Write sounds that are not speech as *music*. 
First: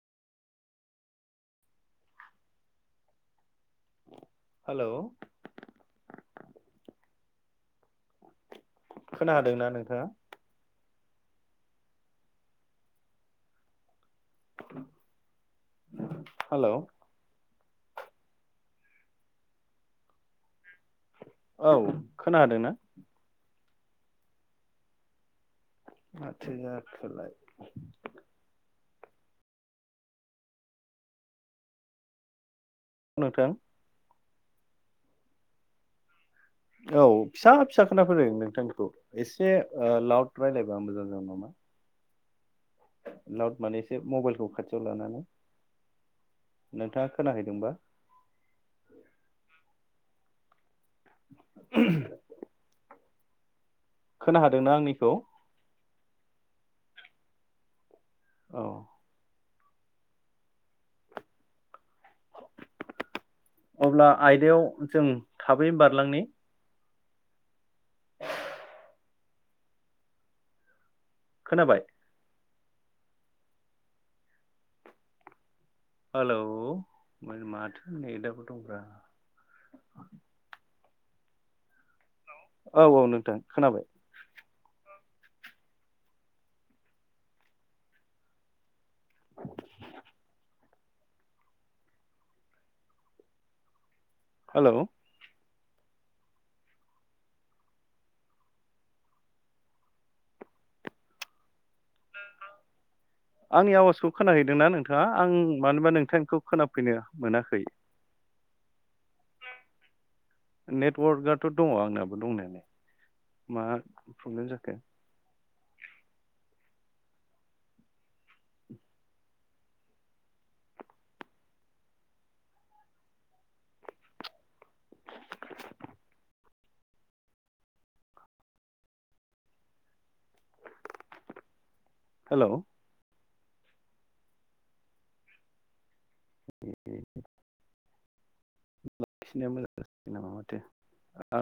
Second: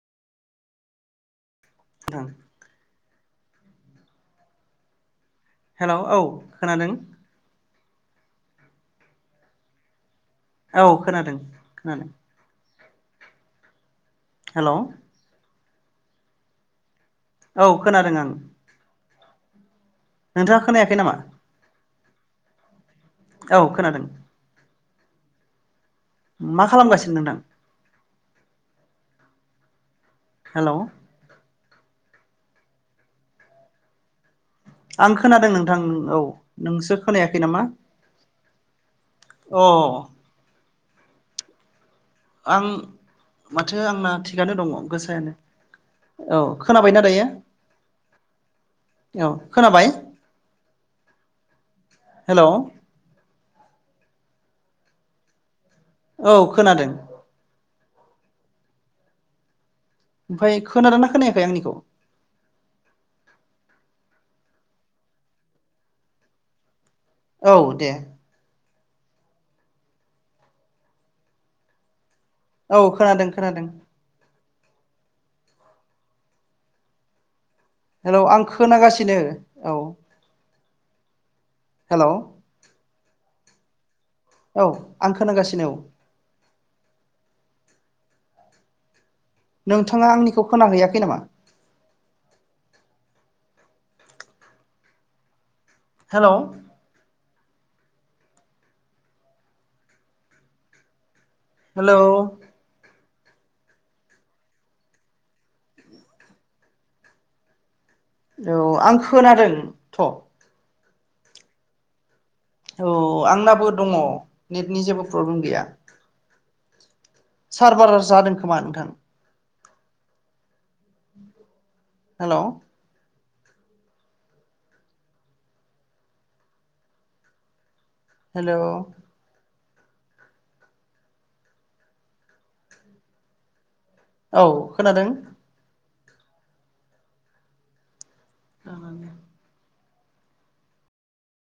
थां। हेल' हेल औ खोनादों खोनादोंना नोंथाङा औ खोनादों खोनादों हेल हेल' औ खोनादों आं नोंथाङा खोनायाखै नामा औ खोनादोना औ खोनादों माथौ मा खालामगासिनो जाखौलाय? नोंथां हेल'। नोंथां आं खोनादों नोंथां औ। नोंसो औ खोनायाखै फिसा नामा फिसा खोना फोदों नोंथांखौ एसे अ लाउद रायलाय- बा मोजां जागोन नामा? आं लाउड माथो माने एसे आंना मबाइलखौ थिगानो दङ खाथियाव लानानै गोसायानो। औ खोनाबाय ना नोंथाङा दायो? खोनाहैदोंबा औ खोनाबाय? हेल' खोना हादोंना आंनिखौ औ खोनादों औ ओमफ्राय खोनादों ना खोनायाखै आंनिखौ अब्ला आयदायाव जों थाबै बारलांनि औ दे खोनाबाय औ खोनादों खोनादों हेलौ *unintelligible* हेलौ आं दंब्रा खोनागासिनो औ हेलौ। औ औ नोंथां खोनाबाय। औ आं खोनागासिनो औ। नोंथाङा आंनिखौ खोनाहैैयाखै नामा? Hello hello. हेल'। आंनि आवाजखौ खोनाहैदोंना नोंथाङा आं मानोबा नोंथांखौ खोनाफैनो मोनाखै। औ आं खोनादों थ' नेटवाकआथ' दङ आंना। औ आंनाबो दङ प्रब्लेम जाखो नेटनि जेबो प्रब्लेम गैया। सार बारार जादों खोमा नोंथां। हेलौ हेलौ, हेलौ औ खोनादों। *inaudible* लाखिनाया मोजां। *unintelligible*